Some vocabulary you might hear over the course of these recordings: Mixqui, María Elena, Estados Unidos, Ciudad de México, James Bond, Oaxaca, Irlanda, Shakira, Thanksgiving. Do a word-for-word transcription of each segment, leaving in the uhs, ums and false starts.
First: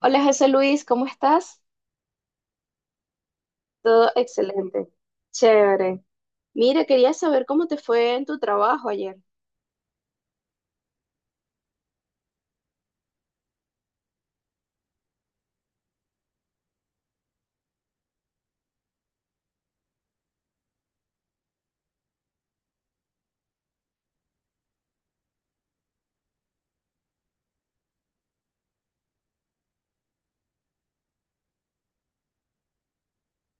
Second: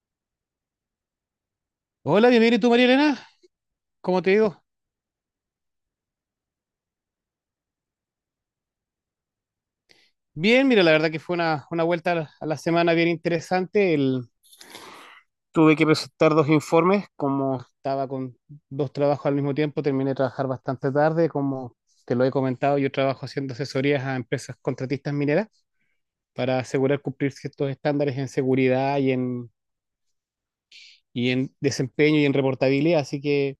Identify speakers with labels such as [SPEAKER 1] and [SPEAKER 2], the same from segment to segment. [SPEAKER 1] Hola José Luis, ¿cómo estás?
[SPEAKER 2] Hola, bienvenido. ¿Y tú, María Elena?
[SPEAKER 1] Todo
[SPEAKER 2] ¿Cómo te digo?
[SPEAKER 1] excelente. Chévere. Mira, quería saber cómo te fue en tu trabajo ayer.
[SPEAKER 2] Bien, mira, la verdad que fue una, una vuelta a la, a la semana bien interesante. El- tuve que presentar dos informes, como estaba con dos trabajos al mismo tiempo, terminé de trabajar bastante tarde, como te lo he comentado. Yo trabajo haciendo asesorías a empresas contratistas mineras para asegurar cumplir ciertos estándares en seguridad y en, y en desempeño y en reportabilidad, así que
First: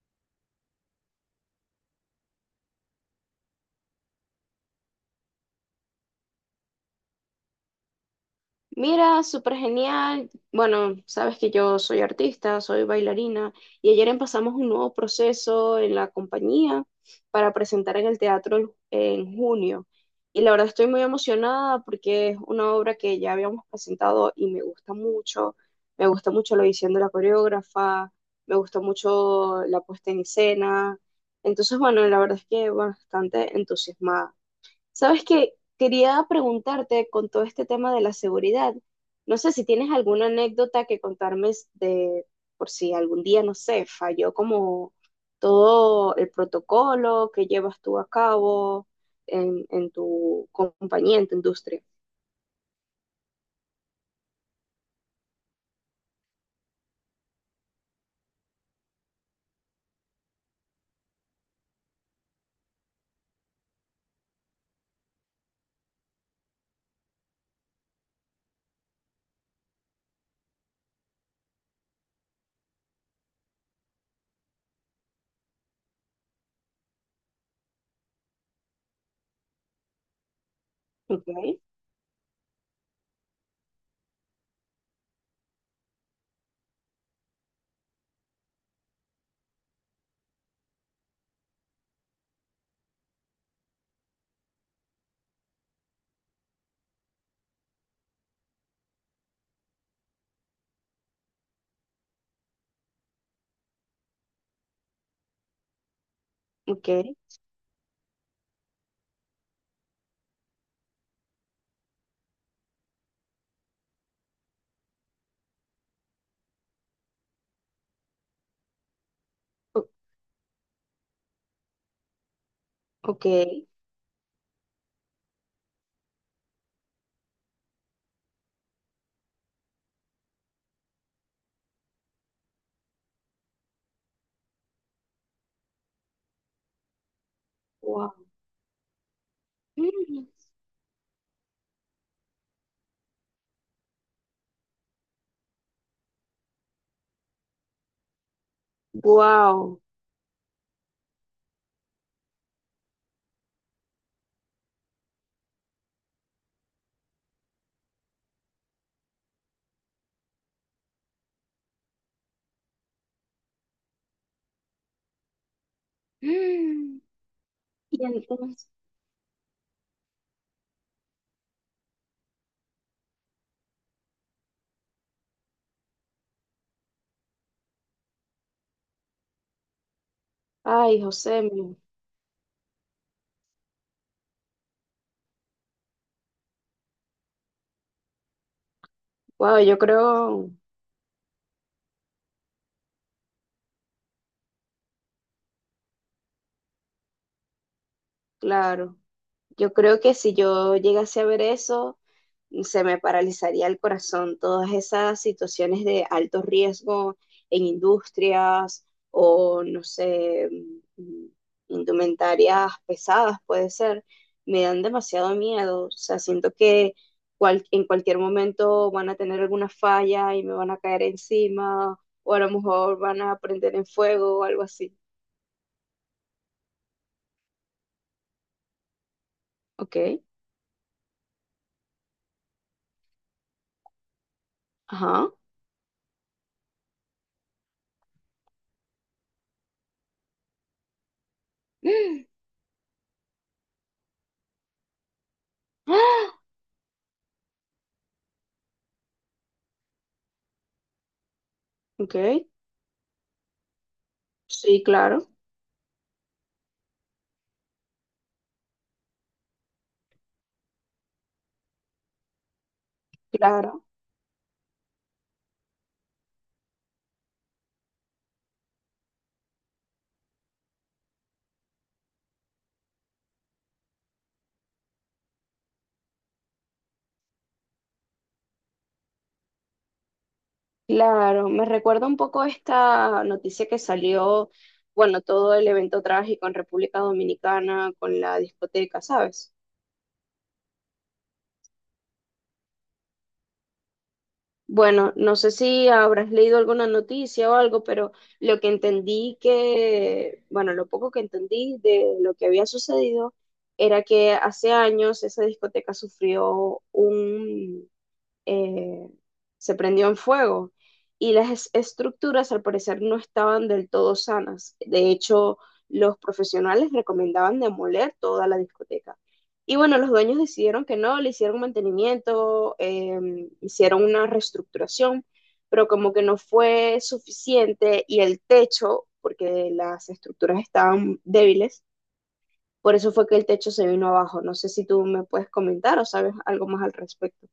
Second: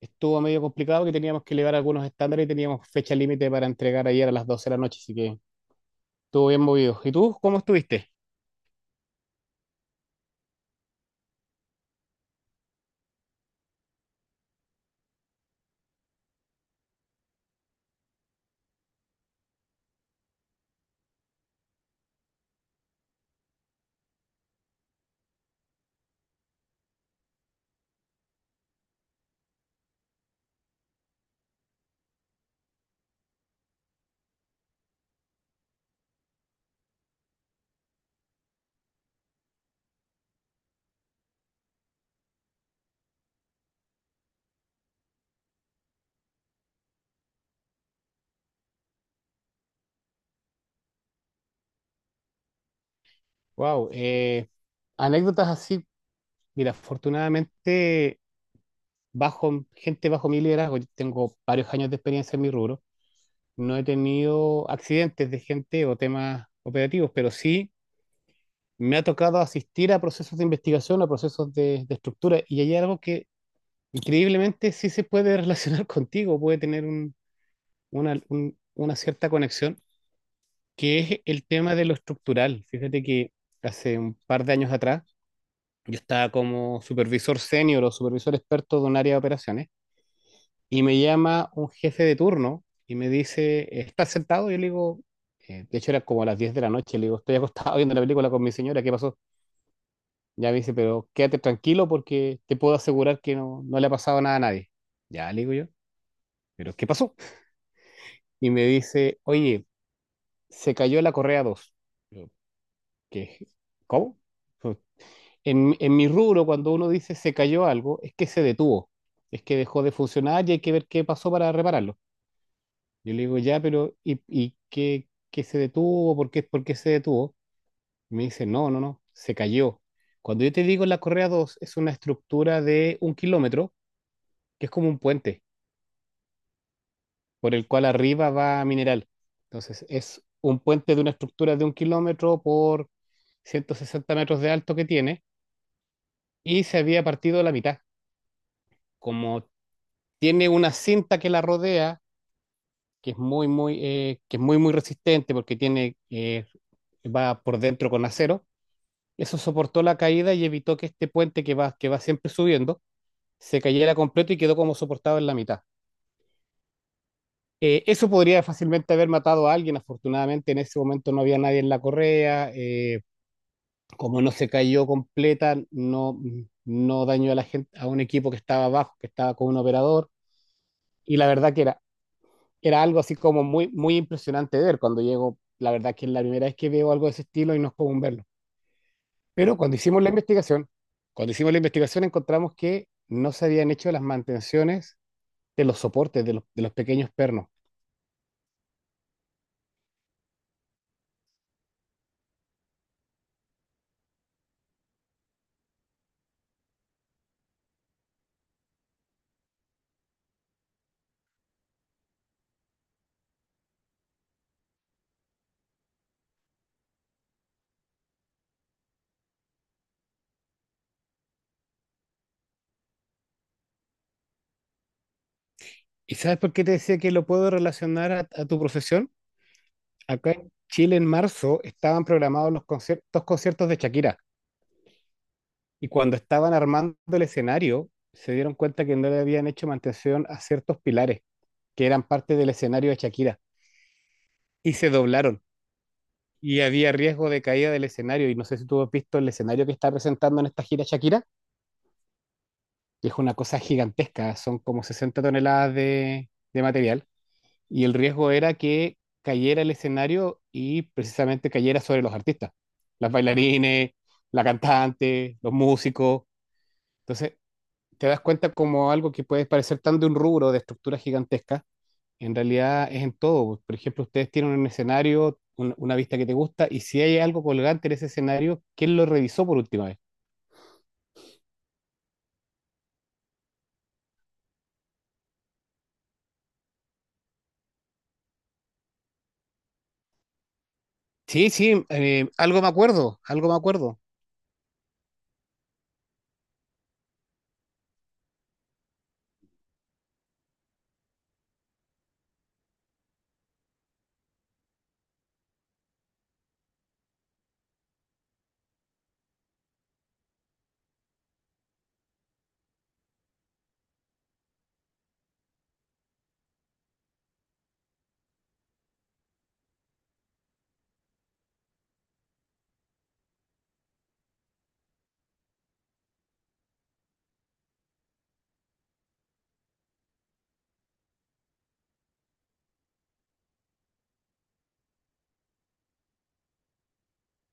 [SPEAKER 2] estuvo medio complicado, que teníamos que elevar algunos estándares y teníamos fecha límite para entregar ayer a las doce de la noche, así que. Estuvo bien movido. ¿Y tú cómo estuviste?
[SPEAKER 1] Mira, súper genial. Bueno, sabes que yo soy artista, soy bailarina y ayer empezamos un nuevo proceso en la compañía para presentar en el teatro el- en junio. Y la verdad estoy muy emocionada porque es una obra que ya habíamos presentado y me gusta mucho. Me gusta mucho la visión de la coreógrafa, me gusta mucho la puesta en escena. Entonces, bueno, la verdad es que bueno, bastante entusiasmada. Sabes que quería preguntarte con todo este tema de la seguridad. No sé si tienes alguna anécdota que contarme s- de por si algún día, no sé, falló como todo el protocolo que llevas tú a cabo en, en tu compañía, en tu industria.
[SPEAKER 2] Wow. Eh, anécdotas así. Mira, afortunadamente, bajo, gente bajo mi liderazgo, yo tengo varios años de experiencia en mi rubro. No he tenido accidentes de gente o temas operativos, pero sí me ha tocado asistir a procesos de investigación, a procesos de, de estructura. Y hay algo que increíblemente sí se puede relacionar contigo, puede tener un- una, un- una cierta conexión, que es
[SPEAKER 1] Ok,
[SPEAKER 2] el tema de lo estructural. Fíjate que hace un par de años atrás, yo estaba como supervisor senior o supervisor experto de un área de operaciones, y me llama un jefe de turno y me dice: ¿estás sentado? Yo le digo, eh, de hecho era como a las diez de la noche, le digo, estoy acostado viendo la película con mi señora, ¿qué pasó? Ya me dice: pero quédate tranquilo porque te puedo asegurar que no, no le ha pasado nada a nadie. Ya le digo yo, ¿pero qué
[SPEAKER 1] ok,
[SPEAKER 2] pasó? Y me dice: oye, se cayó la correa dos. Yo, ¿qué? ¿Cómo? En, en mi rubro, cuando uno dice se cayó algo, es que se detuvo, es que dejó
[SPEAKER 1] o-
[SPEAKER 2] de funcionar y hay que ver qué pasó para repararlo. Yo le
[SPEAKER 1] ok.
[SPEAKER 2] digo, ya, pero ¿y, y qué, qué se detuvo? ¿Por qué, por qué se detuvo? Y me dice: no, no, no, se cayó. Cuando yo te digo la correa dos, es una estructura de un kilómetro, que es como un puente, por el cual
[SPEAKER 1] Wow.
[SPEAKER 2] arriba va mineral. Entonces, es un puente de una estructura de un kilómetro por ciento sesenta metros de alto que tiene, y se había partido la mitad, como.
[SPEAKER 1] Wow.
[SPEAKER 2] Tiene una cinta que la rodea, que es muy, muy, eh, que es muy, muy resistente, porque tiene, eh, va por dentro con acero. Eso soportó la caída y evitó que este puente que va, que va siempre subiendo se cayera completo, y quedó como soportado en la mitad.
[SPEAKER 1] Y
[SPEAKER 2] Eh, eso podría
[SPEAKER 1] entonces,
[SPEAKER 2] fácilmente haber matado a alguien. Afortunadamente, en ese momento no había nadie en la correa. Eh, como no se cayó completa, no, no dañó a la gente, a un equipo que estaba abajo, que estaba con un operador.
[SPEAKER 1] ay,
[SPEAKER 2] Y la
[SPEAKER 1] José,
[SPEAKER 2] verdad que era era algo así como muy, muy impresionante ver cuando llego. La verdad que es la primera vez que veo algo de ese estilo y no es común verlo.
[SPEAKER 1] wow,
[SPEAKER 2] Pero cuando
[SPEAKER 1] yo
[SPEAKER 2] hicimos la
[SPEAKER 1] creo,
[SPEAKER 2] investigación, cuando hicimos la investigación encontramos que no se habían hecho las mantenciones de los soportes, de los, de los pequeños pernos.
[SPEAKER 1] claro. Yo creo que si yo llegase a ver eso, se me paralizaría el corazón. Todas esas situaciones de alto riesgo en industrias o, no sé, mm, indumentarias pesadas, puede ser, me dan demasiado miedo. O sea, siento que cual- en cualquier momento van a tener alguna falla y me van a caer encima o a lo mejor van a prender en fuego o algo así.
[SPEAKER 2] ¿Y sabes por qué te decía que lo puedo relacionar a, a tu profesión?
[SPEAKER 1] Ok,
[SPEAKER 2] Acá en Chile, en marzo estaban programados los conciertos, conciertos, de Shakira,
[SPEAKER 1] ajá.
[SPEAKER 2] y cuando estaban armando el escenario se dieron cuenta que no le habían hecho mantención a ciertos pilares que eran parte del escenario de Shakira, y se doblaron. Y había riesgo de caída del escenario. Y no sé si tú has visto el escenario que está presentando en esta gira Shakira,
[SPEAKER 1] Ok,
[SPEAKER 2] que es una cosa gigantesca, son
[SPEAKER 1] sí,
[SPEAKER 2] como sesenta
[SPEAKER 1] claro.
[SPEAKER 2] toneladas de, de material. Y el riesgo era que cayera el escenario y precisamente cayera sobre los artistas, las
[SPEAKER 1] Claro,
[SPEAKER 2] bailarines, la cantante, los músicos. Entonces, te das cuenta como algo que puede parecer tan de un rubro de estructura gigantesca, en realidad es en todo. Por ejemplo, ustedes tienen un escenario, un- una vista que te gusta, y si hay algo colgante en ese escenario, ¿quién lo revisó por última vez?
[SPEAKER 1] claro. Me recuerda un poco esta noticia que salió, bueno, todo el evento trágico en República Dominicana con la discoteca, ¿sabes?
[SPEAKER 2] Sí, sí, eh, algo me acuerdo, algo me acuerdo.
[SPEAKER 1] Bueno, no sé si habrás leído alguna noticia o algo, pero lo que entendí que, bueno, lo poco que entendí de lo que había sucedido era que hace años esa discoteca sufrió eh, se prendió en fuego y las es- estructuras al parecer no estaban del todo sanas. De hecho, los profesionales recomendaban demoler toda la discoteca. Y bueno, los dueños decidieron que no, le hicieron mantenimiento, eh, hicieron una reestructuración, pero como que no fue suficiente y el techo, porque las estructuras estaban débiles, por eso fue que el techo se vino abajo. No sé si tú me puedes comentar o sabes algo más al respecto.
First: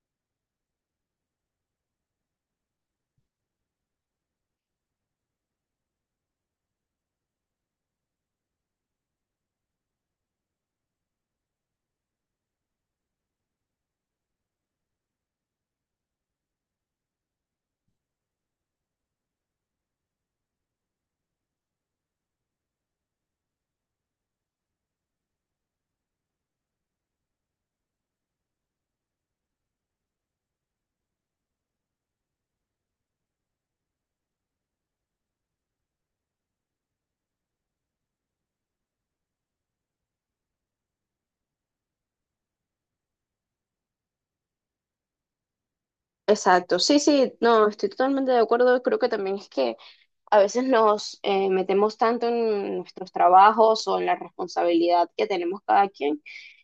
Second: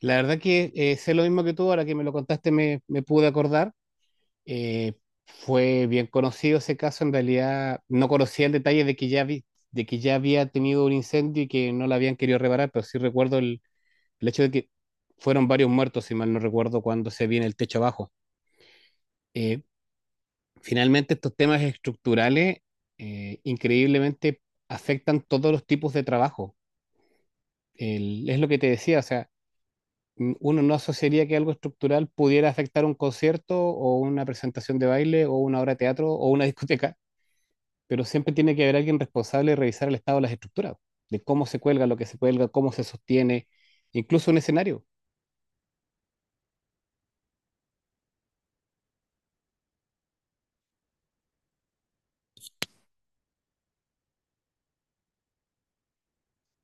[SPEAKER 2] La verdad que eh, sé lo mismo que tú. Ahora que me lo contaste me, me pude acordar. Eh, Fue bien conocido ese caso. En realidad no conocía el detalle de que ya vi- de que ya había tenido un incendio y que no la habían querido reparar, pero sí recuerdo el, el hecho de que fueron varios muertos, si mal no recuerdo, cuando se viene el techo abajo. Eh, Finalmente, estos temas estructurales eh, increíblemente afectan todos los tipos de trabajo. El- es lo que te decía, o sea, m- uno no asociaría que algo estructural pudiera afectar un concierto o una presentación de baile o una obra de teatro o una discoteca, pero siempre tiene que haber alguien responsable de revisar el estado de las estructuras, de cómo se cuelga, lo que se cuelga, cómo se sostiene, incluso un escenario.
[SPEAKER 1] Exacto, sí, sí, no, estoy totalmente de acuerdo. Creo que también es que a veces nos eh, metemos tanto en nuestros trabajos o en la responsabilidad que tenemos cada quien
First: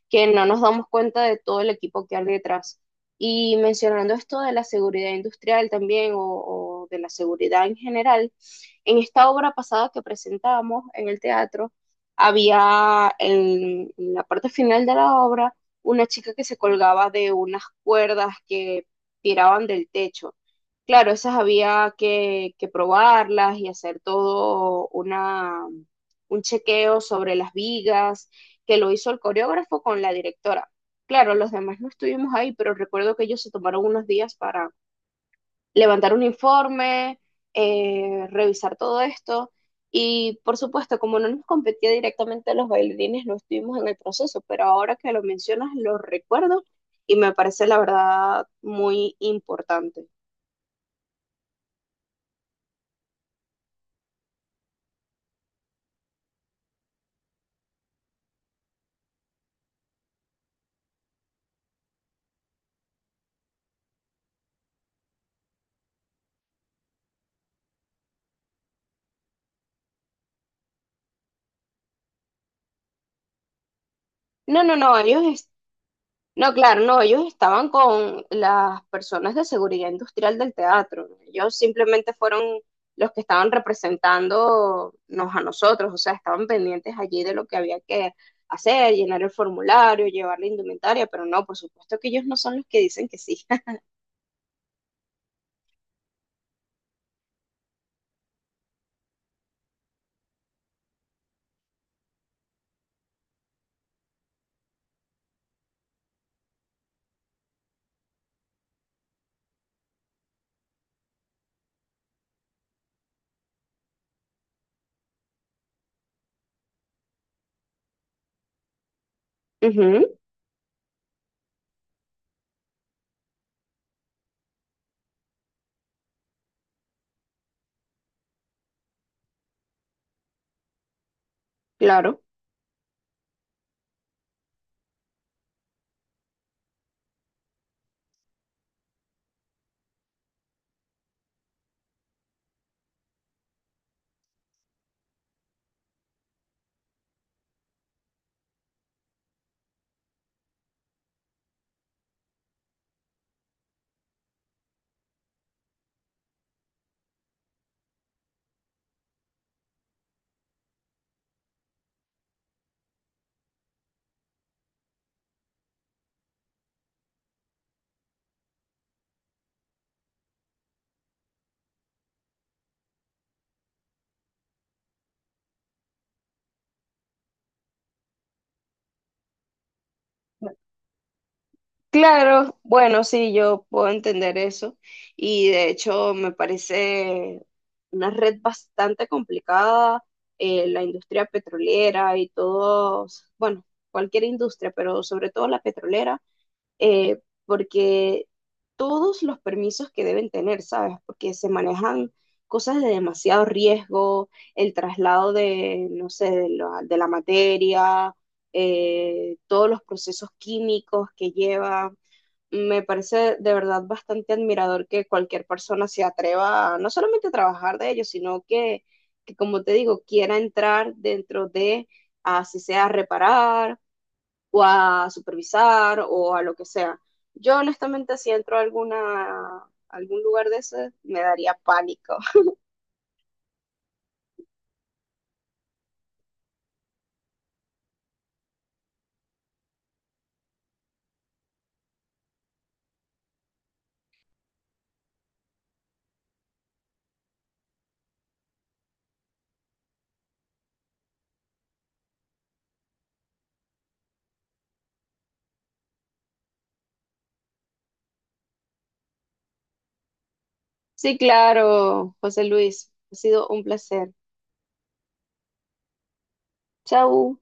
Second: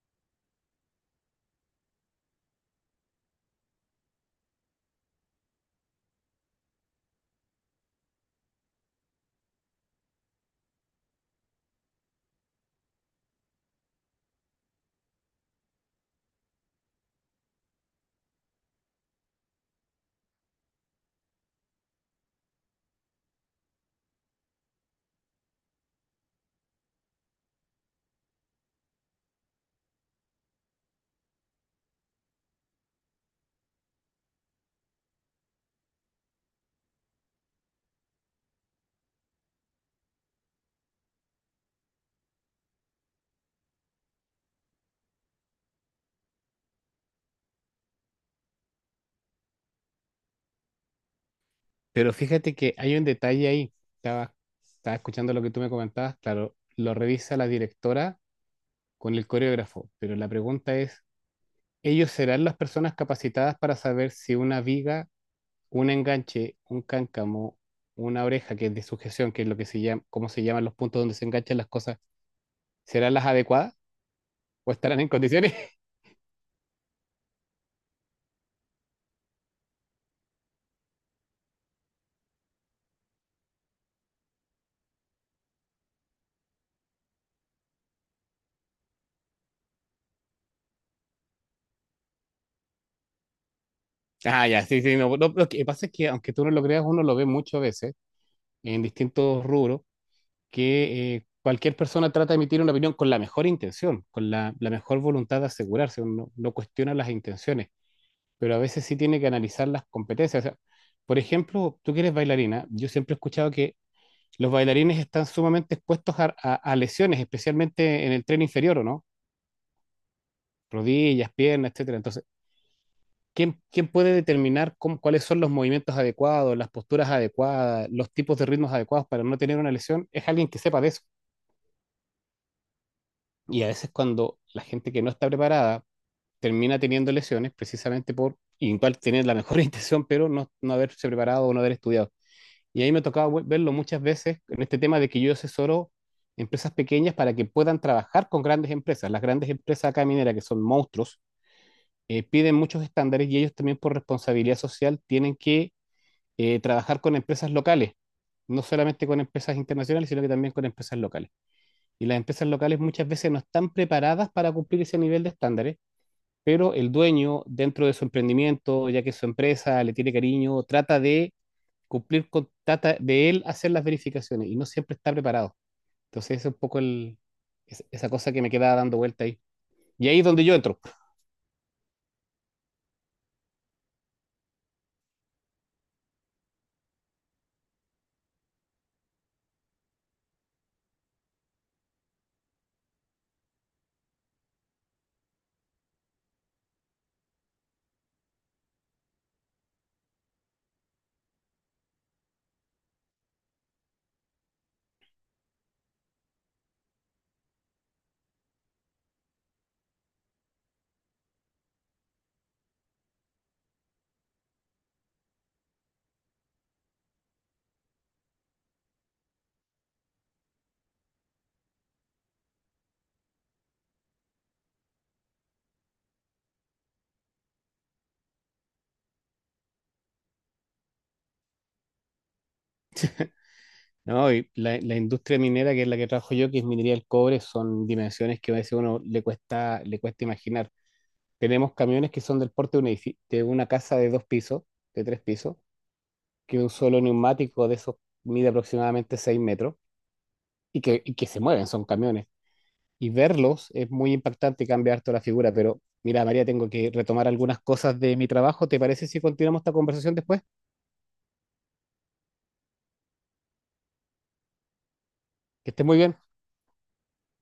[SPEAKER 1] que no nos damos cuenta de todo el equipo que hay detrás. Y mencionando esto de la seguridad industrial también o, o de la seguridad en general, en esta obra pasada que presentamos en el teatro, había en, en la parte final de la obra una chica que se colgaba de unas cuerdas que tiraban del techo. Claro, esas había que, que probarlas y hacer todo una, un chequeo sobre las vigas, que lo hizo el coreógrafo con la directora. Claro, los demás no estuvimos ahí, pero recuerdo que ellos se tomaron unos días para levantar un informe, eh, revisar todo esto. Y por supuesto, como no nos competía directamente a los bailarines, no estuvimos en el proceso, pero ahora que lo mencionas, lo recuerdo y me parece la verdad muy importante.
[SPEAKER 2] Pero fíjate que hay un detalle ahí. Estaba, estaba escuchando lo que tú me comentabas. Claro, lo revisa la directora con el coreógrafo, pero la pregunta es, ¿ellos serán las personas capacitadas para saber si una viga, un enganche, un cáncamo, una oreja, que es de sujeción, que es lo que se llama, cómo se llaman los puntos donde se enganchan las cosas, serán las adecuadas
[SPEAKER 1] No,
[SPEAKER 2] o
[SPEAKER 1] no, no,
[SPEAKER 2] estarán en
[SPEAKER 1] ellos.
[SPEAKER 2] condiciones?
[SPEAKER 1] No, claro, no, ellos estaban con las personas de seguridad industrial del teatro, ¿no? Ellos simplemente fueron los que estaban representándonos a nosotros, o sea, estaban pendientes allí de lo que había que hacer, llenar el formulario, llevar la indumentaria, pero no, por supuesto que ellos no son los que dicen que sí.
[SPEAKER 2] Ah, ya, sí, sí, no, no, lo que pasa es que, aunque tú no lo creas, uno lo ve muchas veces en distintos rubros, que eh, cualquier persona trata de emitir una opinión con la mejor intención, con la, la mejor voluntad de asegurarse. Uno no cuestiona las intenciones, pero a veces sí tiene que analizar las competencias. O sea, por ejemplo, tú que eres bailarina, yo siempre he escuchado que los bailarines están sumamente expuestos a, a- a lesiones, especialmente en el tren inferior, ¿o no?
[SPEAKER 1] Ujú,
[SPEAKER 2] Rodillas, piernas, etcétera. Entonces, ¿quién, quién puede determinar cómo- cuáles son los movimientos adecuados, las posturas adecuadas, los tipos de ritmos adecuados para no tener una lesión? Es alguien que sepa de eso.
[SPEAKER 1] claro.
[SPEAKER 2] Y a veces cuando la gente que no está preparada termina teniendo lesiones precisamente por igual tener la mejor intención, pero no, no haberse preparado o no haber estudiado. Y ahí me tocaba vu- verlo muchas veces, en este tema de que yo asesoro empresas pequeñas para que puedan trabajar con grandes empresas. Las grandes empresas acá mineras, que son monstruos, eh, piden muchos estándares, y ellos también, por responsabilidad social, tienen que eh, trabajar con empresas locales, no solamente con empresas internacionales, sino que también con empresas locales. Y las empresas locales muchas veces no están preparadas para cumplir ese nivel de estándares, pero el dueño, dentro de su emprendimiento, ya que su empresa le tiene cariño, trata de cumplir, con trata de él hacer las verificaciones, y no siempre está preparado. Entonces, ese es un poco el, es- esa cosa que me quedaba dando vuelta ahí. Y ahí es donde yo entro,
[SPEAKER 1] Claro, bueno, sí, yo puedo entender eso y de hecho me parece una red bastante complicada, eh, la industria petrolera y todos, bueno, cualquier industria, pero sobre todo la petrolera, eh, porque todos los permisos que deben tener, ¿sabes? Porque se manejan cosas de demasiado riesgo, el traslado de, no sé, de la, de la materia, eh, todos los procesos químicos que lleva me parece de verdad bastante admirador que cualquier persona se atreva a, no solamente a trabajar de ello, sino que, que, como te digo, quiera entrar dentro de, así sea a reparar o a supervisar o a lo que sea. Yo honestamente si entro a alguna, algún lugar de ese me daría pánico.
[SPEAKER 2] ¿no? Y la, la industria minera, que es la que trabajo yo, que es minería del cobre, son dimensiones que a veces uno le cuesta, le cuesta imaginar. Tenemos camiones que son del porte de, un edifi- de una casa de dos pisos, de tres pisos, que un solo neumático de esos mide aproximadamente seis metros y que, y que se mueven, son camiones. Y verlos es muy impactante, cambia harto la figura. Pero mira, María, tengo que retomar algunas cosas de mi trabajo. ¿Te parece si continuamos esta conversación después?
[SPEAKER 1] Sí, claro, José Luis, ha sido un placer.
[SPEAKER 2] Que estés muy bien.
[SPEAKER 1] Chau.